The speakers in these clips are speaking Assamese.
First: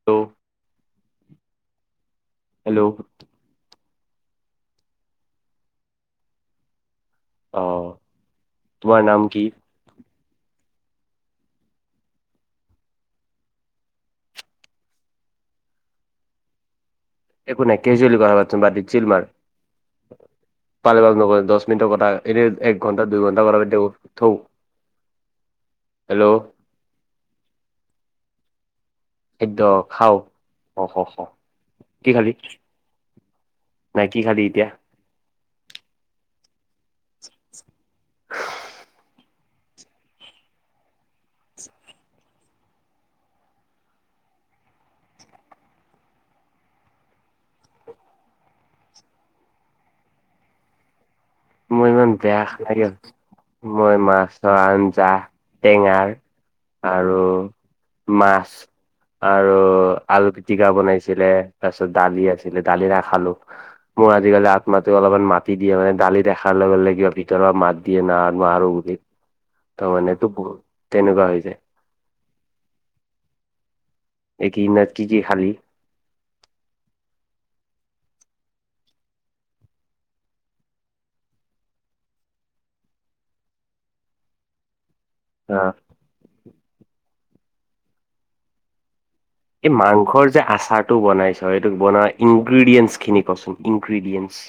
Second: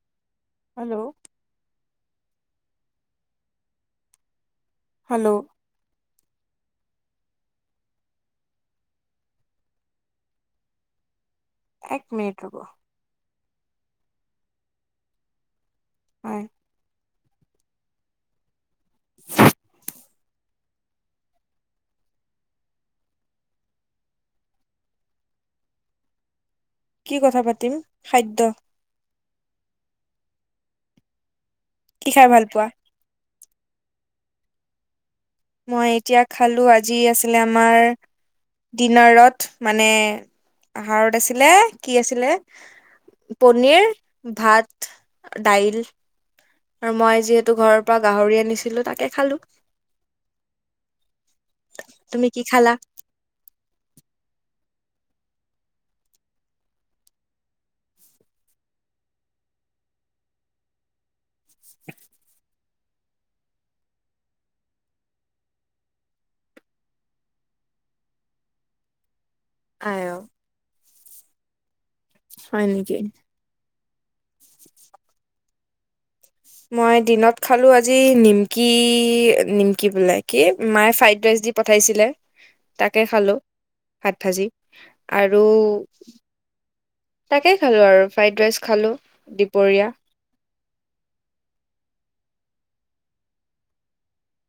[unintelligible] হেল্ল'। হেল্ল'। হেল্ল'। অ' তোমাৰ নাম কি? এক মিনিট ৰ'ব। হয়। একো নাই [unintelligible] পালে পাক নকলে দছ মিনিৰ কথা, এনে এক ঘণ্টা দুই ঘণ্টা কথা পতি থাকোঁ থৌ। হেল্ল'। কি কথা পাতিম, খাদ্য? খাদ্য খাওঁ, [unintelligible] কি খাই খালি? ভাল পোৱা নাই কি খালি এতিয়া? মই এতিয়া খালোঁ, আজি আছিলে আমাৰ ডিনাৰত মানে আহাৰত আছিলে, কি আছিলে পনীৰ, ভাত, ডাইল। আৰু মই যিহেতু ঘৰৰপৰা গাহৰি আনিছিলোঁ তাকে খালোঁ। মোৰ ইমান তুমি কি বেয়া খালা লাগিল, মই মাছৰ আঞ্জা, টেঙাৰ আৰু মাছ। আৰু আলু পিটিকা বনাইছিলে তাৰপিছত ডালি আছিলে, ডালি নাখালোঁ। মোৰ আজিকালি আগ মাতি অলপমান মাটি দিয়ে মানে ডালিত দেখাৰ লগে লগে ভিতৰৰ মাত দিয়ে না [unintelligible] ত' আই অ মানে ত' বহু তেনেকুৱা হৈ যায়। হয় নেকি? এই কি না কি কি খালি? মই দিনত খালোঁ আজি নিমকি, নিমকি বোলে কি মায়ে ফ্ৰাইড ৰাইচ দি পঠাইছিলে তাকে খালোঁ ভাত ভাজি আৰু অ তাকে খালোঁ আৰু ফ্ৰাইড ৰাইচ খালোঁ, দিপ এই মাংসৰ যে আচাৰ টো বনাইছ এইটো বনোৱা ইনগ্ৰিডিয়েঞ্চখিনি কচোন, ইনগ্ৰিডিয়েঞ্চ।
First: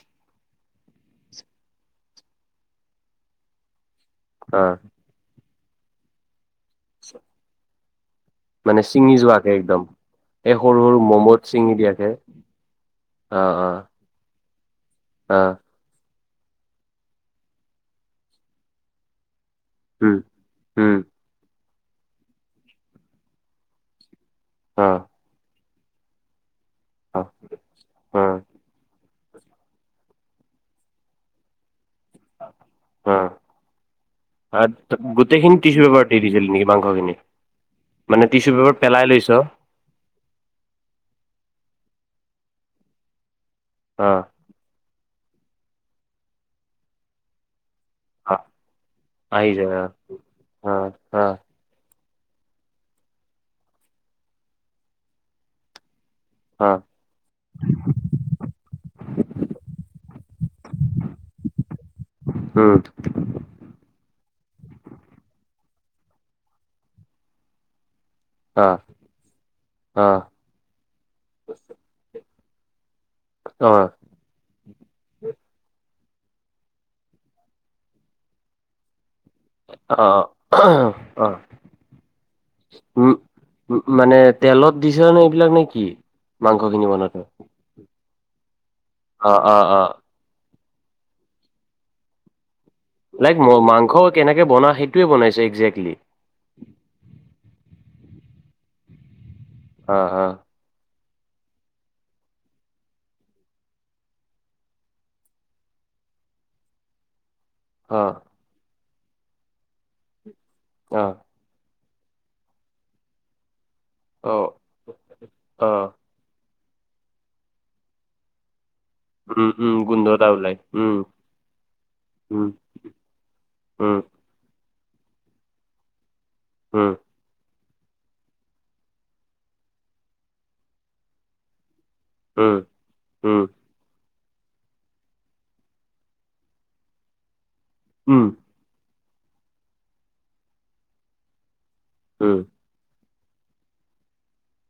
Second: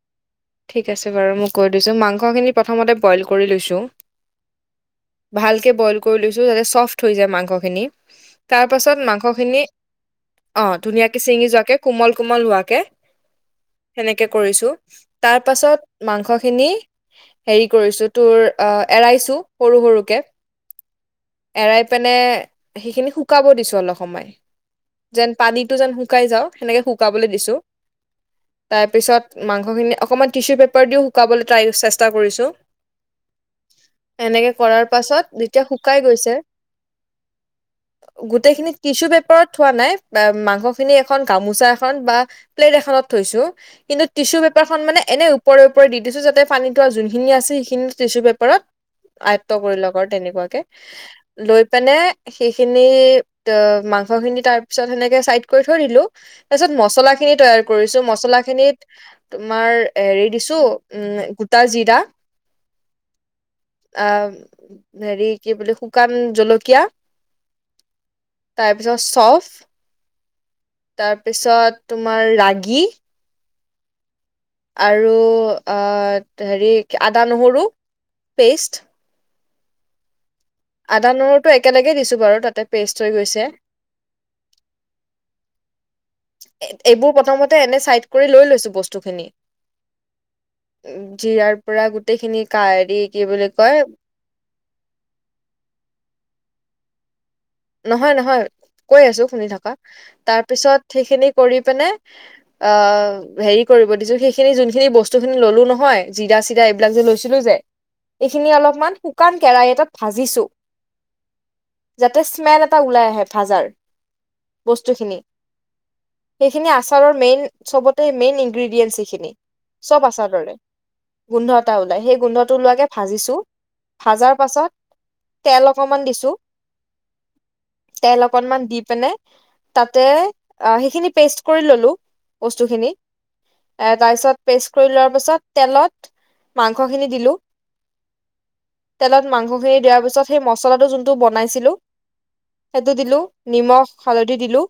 ঠিক আছে বাৰু মই কৈ দিছোঁ, মাংসখিনি প্ৰথমতে বইল কৰি লৈছোঁ অ'। ভালকে বইল কৰি লৈছোঁ যাতে চফ্ট হৈ যায় মাংসখিনি। মানে তাৰপাছত ছিঙি যোৱাকে মাংসখিনি একদম এই অ' সৰু সৰু ধুনীয়াকে মম'ত ছিঙি যোৱাকে, দিয়াকে কোমল কোমল হোৱাকে অ অ সেনেকে কৰিছো, তাৰ অ পাছত। মাংসখিনি হেৰি কৰিছো, তোৰ এৰাইছো। সৰু উম সৰুকে, উম এৰাই পেনে সেইখিনি শুকাব দিছো অলপ সময়। অ, যেন, পানীতটো যেন শুকাই যাওঁ সেনেকে অ শুকাবলৈ দিছো, অ তাৰ পিছত মাংসখিনি অকণমান টিচু পেপাৰ দিও শুকাবলৈ টাই, চেষ্টা কৰিছোঁ। এনেকে অ কৰাৰ পাছত, গোটেইখিনি যেতিয়া টিচু শুকাই পেপাৰ দি গৈছে। দিছিলি নেকি মাংসখিনি মানে টিচু গোটেইখিনি পেপাৰ পেলাই টিচু লৈছ পেপাৰত থোৱা নাই। বা মাংস খিনি এখন গামোচা এ, বা প্লেট এখনত থৈছো, কিন্তু অ টিচু পেপাৰখন মানে এনে ওপৰে ওপৰে দিছো, যাতে পানীটোৱা যোনখিনি আছে সেইখিনি টিছু অ পেপাৰত আহি আয়ত্ব যায় কৰি অ লক, আৰু তেনেকুৱাকে অ লৈ পিনে সেইখিনি অ, মাংসখিনি তাৰ পিছত সেনেকে চাইড কৰি থৈ দিলো। তাৰ অ অ পিছত মছলা খিনি তৈয়াৰ কৰিছো, মচলা খিনিত তোমাৰ হেৰি দিছো, উম, গোটা জিৰা। উম আহ, হেৰি কি বুলি, শুকান জলকীয়া। অ তাৰপিছত চফ, অ তাৰপিছত তোমাৰ ৰাগী। অ, আৰু আ, হেৰি আদা নহৰু পেষ্ট। অ, আদা অ অ নৰুটো, একেলগে দিছোঁ বাৰু, তাতে পেষ্ট হৈ উম, গৈছে। মানে তেলত দিছে নে, এইবিলাক নেকি? এইবোৰ প্ৰথমতে এনে চাইড কৰি লৈ লৈছো, বস্তুখিনি। অ', অ', অ', জিৰাৰ পৰা গোটেই খিনি কাই লাইক, মা-মাংস কেনেকে বনা সেইটোৱে বনাইছো একজেক্টলি। নহয়, নহয় কৈ আছো শুনি থকা, অ', অ', তাৰপিছত সেইখিনি কৰি পিনে অ, হেৰি কৰিব দিছো সেইখিনি যোনখিনি বস্তু খিনি ললো নহয় জিৰা-চিৰা এ এইবিলাক যে লৈছিলো যে। অ, এইখিনি অলপমান শুকান কেৰাহি এটাত ভাজিছো। অ, তাতে, স্মেল এটা ওলাই আহে ভাজাৰ, অ', বস্তুখিনি অ', সেইখিনি আচাৰৰ মেইন চবতে, মেইন ইনগ্ৰেডিয়েনচ সে খিন, উম, উম, চব গোন্ধ এটা আচাৰ দৰে, ওলাই উম, গোন্ধ এটা ওলাই সেই উম, গোন্ধটো ওলোৱাকে ভাজিছো। উম, ভাজাৰ পাছত, তেল অকনমান দিছো। উম, তেল অকনমান দি পিনে, তাতে সেইখিনি পেষ্ট কৰি ললোঁ। উম, বস্তু খিনি, উম, এ, তাৰপিছত পেষ্ট কৰি লোৱাৰ পিছত, তেলত মাংসখিনি দিলো। উম, তেলত মাংসখিনি দিয়াৰ পিছত, সেই মছলাটো যোনটো বনাইছিলো। উম, সেইটো দিলো, নিমখ, হালধি, দিলো।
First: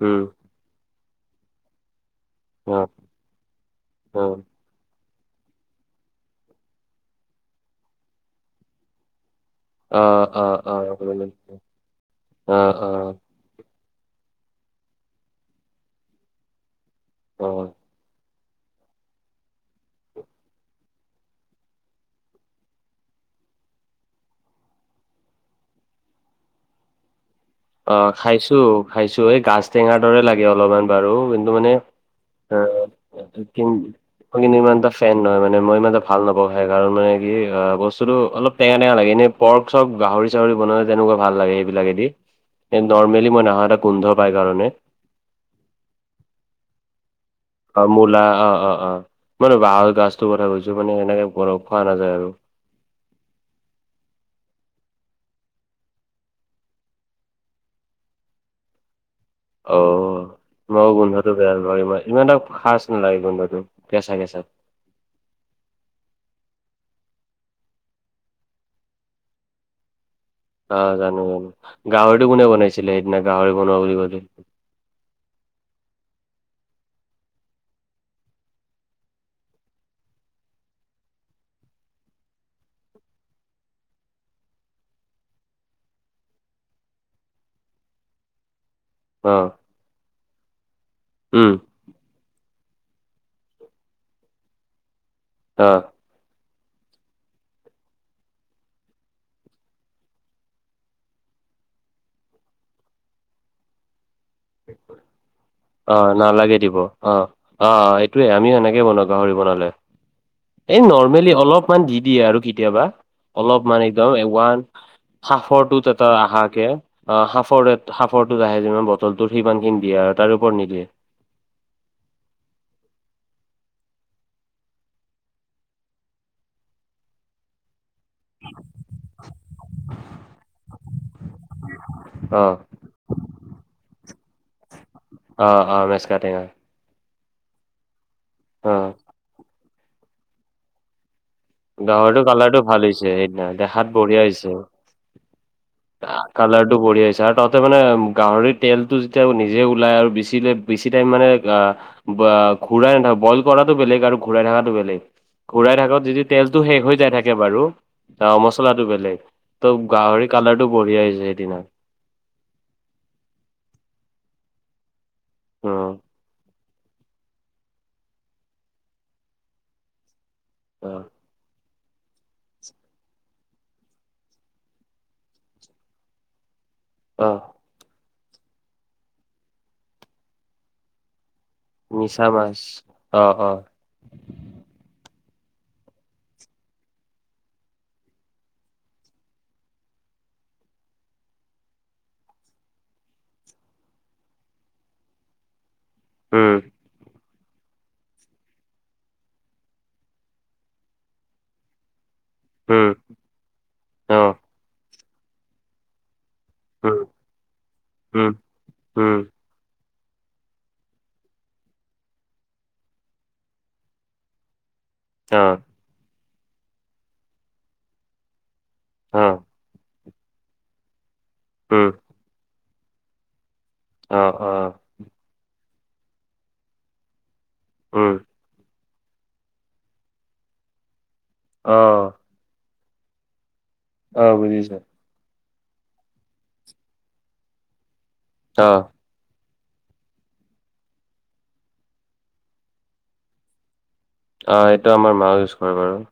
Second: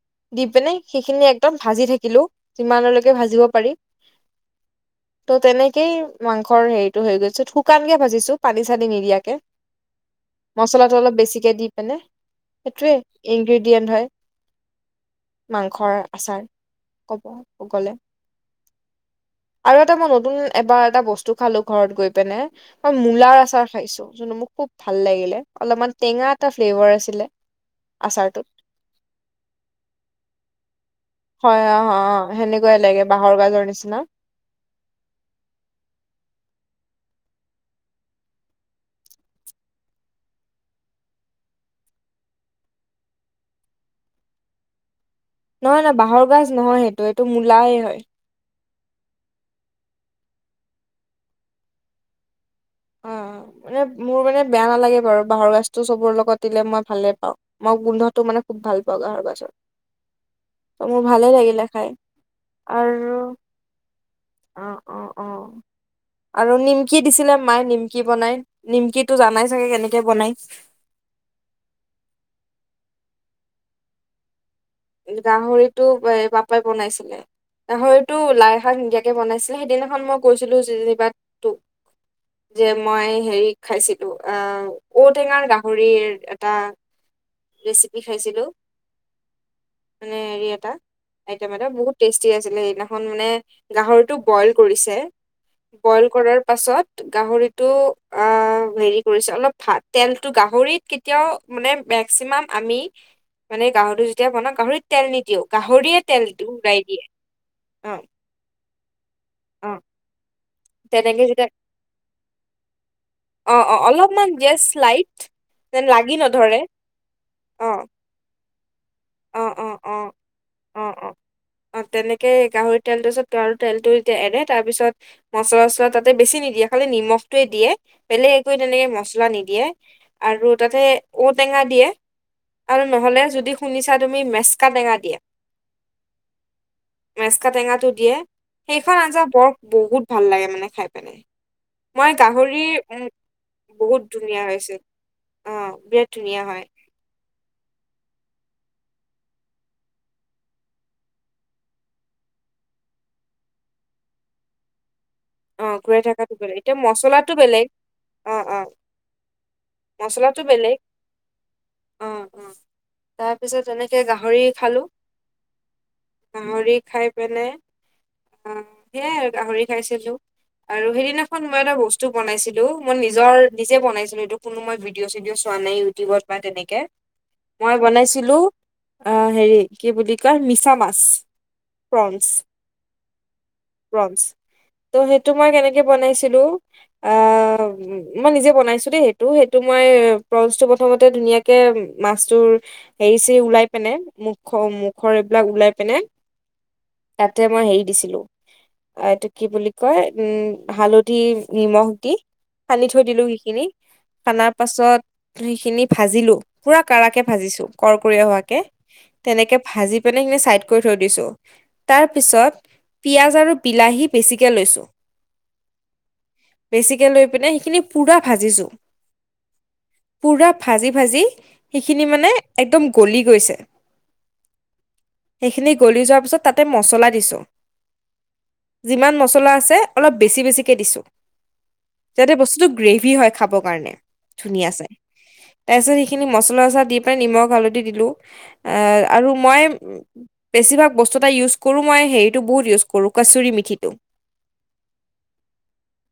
উম, দি পিনে সেইখিনি একদম ভাজি থাকিলো, অ', যিমানলৈকে ভাজিব পাৰি। [inaudible] ত' তেনেকেই মাংসৰ হেৰিটো হৈ গৈছে শুকানকে ভাজিছো পানী-চানী নিদিয়াকে। অ অ অ যেনে সেইটোৱে অ', ইনগ্ৰেডিয়েণ্ট হয় মাংসৰ আচাৰ। ক'ব অ', গলে। [inaudible] আৰু এটা মই নতুন এবাৰ এটা বস্তু খালো ঘৰত গৈ পিনে মই মূলাৰ আচাৰ খাইছো। [unintelligible] মোক খুব ভাল লাগিলে, অলপমান টেঙা এটা ফ্লেভাৰ আছিলে। অ আচাৰটোত খাইছো খাইছো, এই গাজ টেঙাৰ দৰে লাগে অলপমান বাৰু। [unintelligible] হয় মানে অ [unintelligible] অ' সেনেকুৱাই লাগে বাঁহৰ মই গাজৰ নিচিনা কিন্তু ইমান এটা ফেন নহয় মানে, মই ইমান এটা ভাল নাপাওঁ সেই কাৰণ মানে কি বস্তুটো অলপ টেঙা টেঙা লাগে। এনেই পৰ্ক-চৰ্ক গাহৰি-চাহৰি বনালে তেনেকুৱা ভাল লাগে সেইবিলাকেদি এ নৰ্মেলি মই নাখাওঁ এটা গোন্ধ পাই কাৰণে। নহয় নহয় বাঁহৰ গাজ নহয়। এইটো মূলা অ মূলা অ অ অ মই বাঁহৰ গাজটোৰ কথা কৈছো মানে সেনেকে [unintelligible] খোৱা নাযায় আৰু। অ', [inaudible] মানে মোৰ মানে বেয়া নালাগে বাৰু বাঁহৰ গাছটো চবৰ লগত দিলে মই ভালে পাওঁ। মই গোন্ধটো মানে খুব ভাল পাওঁ বাঁহৰ গাজৰ। অ মই ত' মোৰ ভালে গোন্ধটো বেয়া লাগিলে পাওঁ, ই খাই ইমান এটা খাচ নালাগে আৰু গোন্ধটো কেঁচা কেঁচা। অ অ আৰু নিমকি দিছিলে মায়ে নিমকি বনাই, নিমকি টো জানাই চাগে কেনেকে বনাই? অ জানো জানো। গাহৰিটো কোনে বনাইছিলে সেইদিনা গাহৰি বনোৱা বুলি কলে? গাহৰিটো পাপাই বনাইছিলে। গাহৰিতো লাই শাক নিদিয়াকে বনাইছিলে সেইদিনাখন মই গৈছিলো যেনিবা তুক। যে মই হেৰি খাইছিলো আহ ঔটেঙাৰ গাহৰিৰ এটা ৰেচিপি খাইছিলো। অ মানে হেৰি এটা আইটেম উম এটা বহুত টেষ্টি আছিলে সেইদিনাখন মানে গাহৰটো বইল কৰিছে অ'। বয়ল কৰাৰ পাছত গাহৰিটো আ অ হেৰি কৰিছে অলপ ভাত তেলটো গাহৰিত কেতিয়াও মানে মেক্সিমাম আমি মানে গাঁৱতো এতিয়া বনাওঁ গাহৰিত তেল নিদিও, অ গাহৰিয়ে তেল ওলাই দিয়ে অ। সেইটোৱে আমি সেনেকেই বনাওঁ গাহৰি বনালে। অ এই তেনেকে নৰ্মেলি যেতিয়া অলপমান দি দিয়ে আৰু কেতিয়াবা। অ অ অলপমান একদম ওৱান জাষ্ট লাইট সাফৰটো যেন এটা লাগি আহা নধৰে কে আ অ সাফৰ সাফৰটো আহে যিমান বটলটো অ অ সিমানখিনি অ অ দিয়ে আৰু তাৰ ওপৰত নিদিয়ে। অ অ তেনেকে গাহৰি তেল তাৰ পিছত গাহৰি তেলটো যেতিয়া এৰে তাৰপিছত মচলা-চচলা তাতে বেছি নিদিয়ে খালি নিমখটোৱে দিয়ে। বেলেগ একো তেনেকে মছলা নিদিয়ে আৰু তাতে ঔটেঙা দিয়ে অ আৰু নহ'লে যদি শুনিছা তুমি মেচকা টেঙা দিয়ে। অ অ মেছকা টেঙা। মেচকা টেঙাটো দিয়ে। অ সেইখন আঞ্জা বৰ বহুত ভাল লাগে মানে খাই পিনে। গাহৰিটো কালাৰটো ভাল হৈছে সেইদিনা দেখাত বহুত বঢ়িয়া ধুনীয়া হৈছে। অ বিৰাট ধুনীয়া হয় কালাৰটো বঢ়িয়া হৈছে আৰু [unintelligible] তাৰমানে গাহৰিৰ তেলটো যেতিয়া নিজে ওলাই আৰু বেছিকে বেছি টাইম মানে আহ বা ঘূৰাই নাথাকো, বইল কৰাতো বেলেগ আৰু ঘূৰাই থাকাতো বেলেগ, অ ঘূৰাই থাকাত যদি থকাটো বেলেগ তেলটো এতিয়া শেষ হৈ যায় মচলাটো থাকে বেলেগ বাৰু। অ অ মছলাটো বেলেগ, ত' গাহৰি মচলাটো কালাৰটো বেলেগ বঢ়িয়া হৈছে সেইদিনা। অ অ, তাৰপিছত এনেকে গাহৰি খালোঁ। অ গাহৰি খাই পেলাই, অ সেয়াই আৰু গাহৰি খাইছিলোঁ। অ আৰু সেইদিনা খন মই এটা বস্তু বনাইছিলো। মই নিজৰ নিজে বনাইছিলো এইটো, কোনো মই ভিডিঅ'-চিডিঅ' চোৱা নাই ইউটিউবত বা তেনেকে অঁ মই বনাইছিলো অ হেৰি কি বুলি কয় মিছা মাছ। মিছা মাছ, অ অ প্ৰম্পচ ত' সেইটো মই কেনেকে বনাইছিলো, অ মই নিজে বনাইছো দেই সেইটো, সেইটো মই প্ৰনচটো প্ৰথমতে ধুনীয়াকে মাছটোৰ হেৰি-চেৰি ওলাই পিনে, মুখ মুখৰ এইবিলাক ওলাই পিনে ওম তাতে মই হেৰি দিছিলোঁ, এইটো কি বুলি কয় উম হালধি, নিমখ দি সানি উম থৈ দিলো সিখিনি অ সানাৰ পাছত সেইখিনি ভাজিলোঁ পুৰা উম কাৰা কে ভাজিছো কৰকীয়া উম হোৱাকে, উম তেনেকে ভাজি [unintelligible] সে-খিনি চাইড কৰি থৈ দিছোঁ তাৰ পিছত পিয়াজ আৰু বিলাহী পেচি কে লৈছোঁ অ বেছিকে লৈ পিনে সেইখিনি পূৰা ভাজিছোঁ। অ পুৰা ভাজি-ভাজি উম সিখিনি মানে একদম গলি গৈছে। অঁ অঁ সেইখিনি গলি যোৱাৰ পিছত তাতে মছলা দিছোঁ। উম যিমান মছলা আছে অলপ বেছি বেছিকে দিছোঁ। অঁ যাতে বস্তুটো গ্ৰেভি হয় খাবৰ কাৰণে, অ ধুনীয়া বুজিছো ছে তাৰছত সেইখিনি মচলা-চচা দি পাই নিমখ হালধি দিলোঁ, অ। আহ আৰু মই বেছিভাগ বস্তু এটা ইউজ কৰোঁ মই হেৰিটো বহুত ইউজ কৰোঁ কচুুৰি মিঠিটো অঁ এইটো আমাৰ মা'ও ইউজ কৰে বাৰু,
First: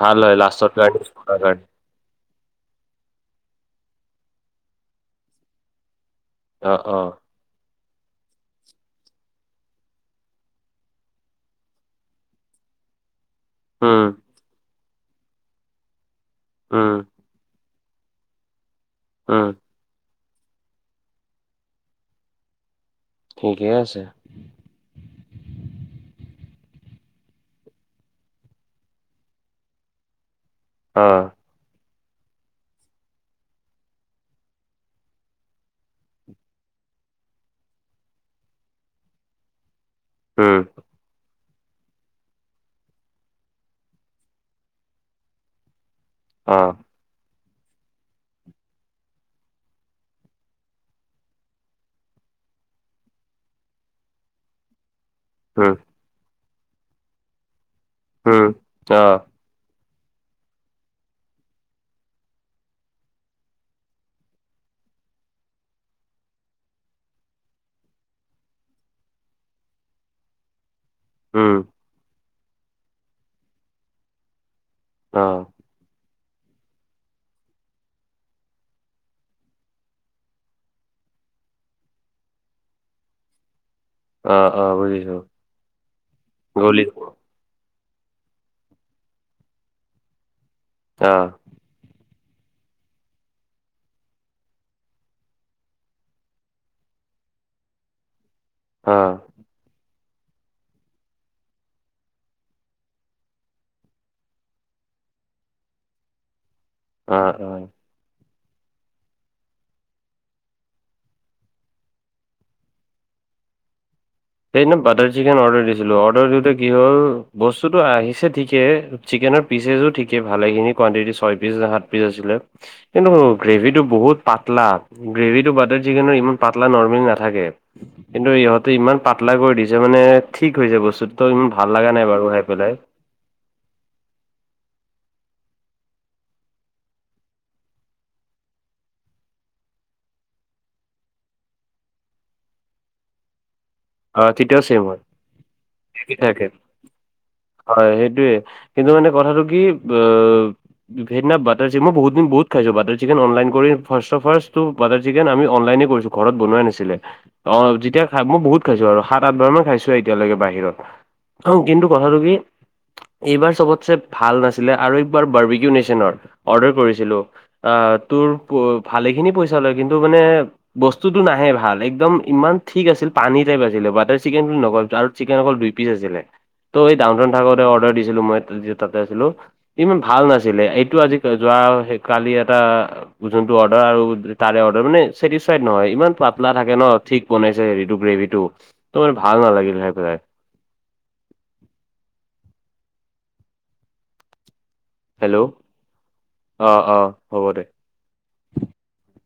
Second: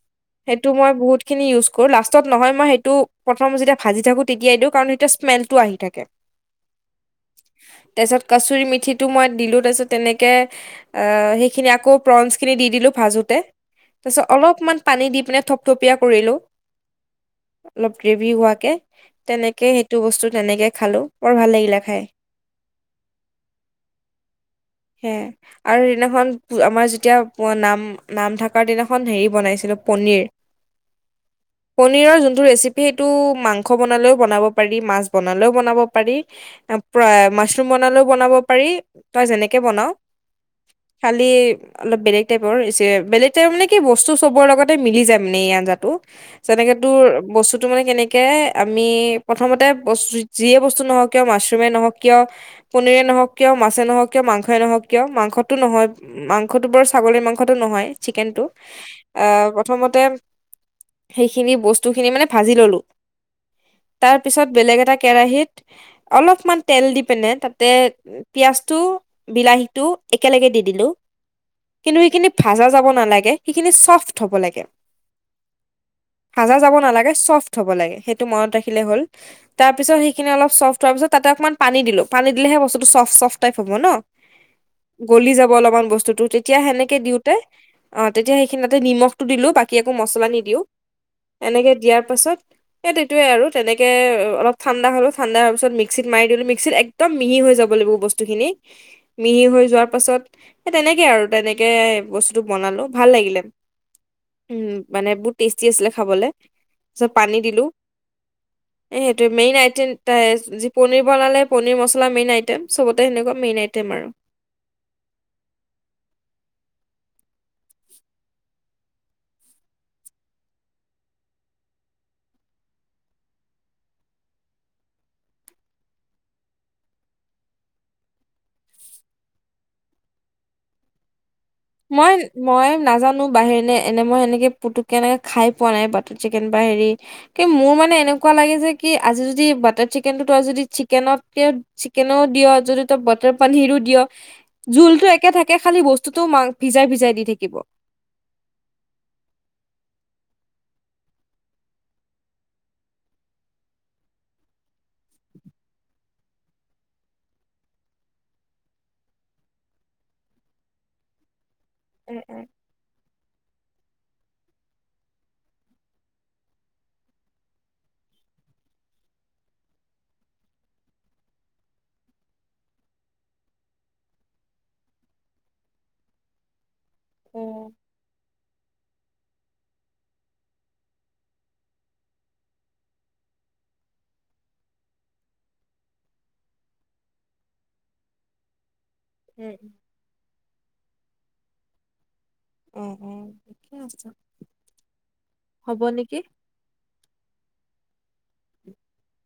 ভাল হয় লাষ্টৰ কাৰণে ইউজ কৰাৰ কাৰণে কৰ লাষ্টত নহয় মই সেইটো প্ৰথম যেতিয়া ভাজি থাকো তেতিয়াই দিওঁ কাৰণ সেইতিয়া স্মেলটো আহি থাকে। অ অ তাৰপিছত কাচুৰি মিঠিটো মই দিলো তাৰপিছত তেনেকে এ সেইখিনি আকৌ প্ৰনচ খিনি দি দিলোঁ ভাজো তে, তাৰ উম পিছত অলপমান পানী দি পিনে থপথপিয়া কৰিলোঁ। উম অলপ গ্ৰেভি হোৱাকে উম তেনেকে সে সেইটো বস্তু তেনেকে খালোঁ বৰ ভাল লাগিলে খাই। ঠিকে আছে। সে আৰু সেদিনাখন আমাৰ যেতিয়া নাম নাম থকাৰ দিনাখন হেৰি বনাইছিলো পনীৰ অ পনীৰৰ যোনটো ৰেচিপি সেইটো মাংস বনালেও বনাব পাৰি, মাছ বনালেও বনাব পাৰি প্ৰা মাছৰুম বনালেও বনাব পাৰি তই যেনেকে বনাও উম খালি অলপ বেলেগ টাইপৰ যে বেলেগ টাইপ মানে কি বস্তু চবৰ লগত তে মিলি যায় মানে এই আঞ্জাটো অ যেনেকে তোৰ বস্তুতো মানে কেনে- কে আমি প্ৰথমতে বস্তু যিয়ে বস্তু নহওক কিয়, মাছৰুমে নহওক কিয় পনীৰে নহক কিয়, মাছে নহক কিয়, মাংসই নহওক কিয়, মাংস- টো উম নহয় মাংসটো বাৰু ছাগলীৰ মাংসটো নহয় চিকেনটো উম অ আ প্ৰথমতে সেইখিনি বস্তু খিনি মানে ভাজি ললো তাৰপিছত বেলেগ এটা কেৰাহীত অলপমান তেল দি পিনে তাতে পিয়াজটো বিলাহীটো একেলগে দি দিলো উম কিন্তু সেইখিনি ভাজা যাব নালাগে সেইখিনি চফ্ট হ'ব লাগে। অ ভাজা যাব নালাগে চফ্ট হ'ব লাগে সেইটো মনত ৰাখিলে হ'ল। তাৰ পিছত সেইখিনি অলপ চফ্ট হোৱাৰ পিছত তাতে অকণমান পানী দিলো পানী দিলেহে বস্তুটো চফ্ট চফ্ট টাইট হ'ব ন অ অ বুজিছো গলি যাব অলপমান বস্তুটো তেতিয়া গলি সেনেকে দিওঁ তে অ তেতিয়া সেইখিনি তাতে নিমখটো দিলো বাকি আকৌ মছলা নিদিও অ এনেকে দিয়াৰ পাছত এইট এইটোৱে আৰু তেনেকে অলপ ঠাণ্ডা হ'লো ঠাণ্ডা হোৱা পাছত মিক্সিত মাৰি দিলো মিক্সিত এক একদম মিহি হৈ যাব লাগিব বস্তুখিনি অ মিহি হৈ যোৱাৰ পাছত এ তেনেকে আৰু তেনেকে বস্তুটো বনালো ভাল লাগিলে। উম মানে বহুত টেষ্টি আছিলে খাবলে তাৰিছত অ পানী অ দিলো। এই সেইটোৱে মেইন আইটেম তা যি পনীৰ বনালে পনীৰ মছলা মেইন আইটেম চবতে সেনেকুৱা মেইন আইটেম আৰু। এই ন বাটাৰ চিকেন অৰ্ডাৰ দিছিলো অৰ্ডাৰ দিওঁতে কি হ'ল বস্তুটো আহিছে ঠিকে চিকেনৰ পিচেজো ঠিকে ভালেখিনি কোৱাণ্টিটি ছয় পিচ নে সাত পিচ আছিলে কিন্তু গ্ৰেভিটো বহুত পাতলা গ্ৰেভিটো বাটাৰ চিকেনৰ ইমান পাতলা নৰ্মেল নাথাকে কিন্তু ইহঁতে ইমান পাতলা কৰি দিছে মানে ঠিক হৈছে বস্তুতো ইমান ভাল লগা নাই বাৰু খাই পেলাই। নো বাহিৰ ন এনে মই এনেকে পুতুকে এনেকে খাই পোৱা নাই বাটাৰ চিকেন বা হেৰি কি মোৰ মানে এনেকুৱা লাগে যে কি আজি যদি বাটাৰ চিকেনটো তই যদি চিকেনতকেও চিকেনও দিয়, যদি ত বাটাৰ পনীৰো দিয় অ তেতিয়াও ছেম হয় জোলতো একে থাকে খালি কি বস্তুটোও থাকে মাং- ভিজাই ভিজাই দি থাকি কিব হয় সেইটোয়ে কিন্তু মানে কথাটো কি অব- সেইদিনা বাটাৰ চিকে মই বহুত দিন বহুত খাইছো বাটাৰ চিকেন অনলাইন কৰি ফাৰ্ষ্ট ট ফাৰ্ষ্ট টো বাটাৰ চিকেন আমি অনলাইনে কৰিছো। ঘৰত বনাৱাই নাছিলে অ যেতিয়া খাই মই বহুত খাইছো আৰু সাত আঠ বাৰ মান খাইছো আৰু এতিালৈকে বাহিৰত। আৰু কিন্তু কথাটো উম, কি? উম। এইবাৰ চবতচে ভাল নাছিলে আৰু একবাৰ বাৰ্বিকি নেচনৰ অৰ্ডাৰ কৰিছিলোঁ। আঁ তোৰ প' ভালেখিনি পইচা লয় কিন্তু মানে বস্তুটো নাহে ভাল। একদম ইমান ঠিক আছিল পানীত তে বাজিলে। বাটাৰ চিকেন বুলি নকয় আৰু জাৰ্ব চিকেন অকল দুইপিচ আছিলে। ত' এই ডাউথন থাকোঁতে অৰ্ডাৰ দিছিলোঁ মই তেতিয়া তাতে আছিলোঁ। ইমান ভাল নাছিলে। এইটো আজি কা হেৰি কালি এটা যোনটো অৰ্ডাৰ আৰু তাৰে অৰ্ডাৰ মানে চেটিছফাইড নহয়। ইমান পাতলা থাকে ন'। ঠিক বনাইছে হেৰিটো গ্ৰেভি টো। ত' মানে ভাল উম, উম। নালাগিল খাই পেলাই। উম, উম ঠিকে আছোঁ। হেল্ল! অঁ, অঁ হ'ব দে। [unintelligible]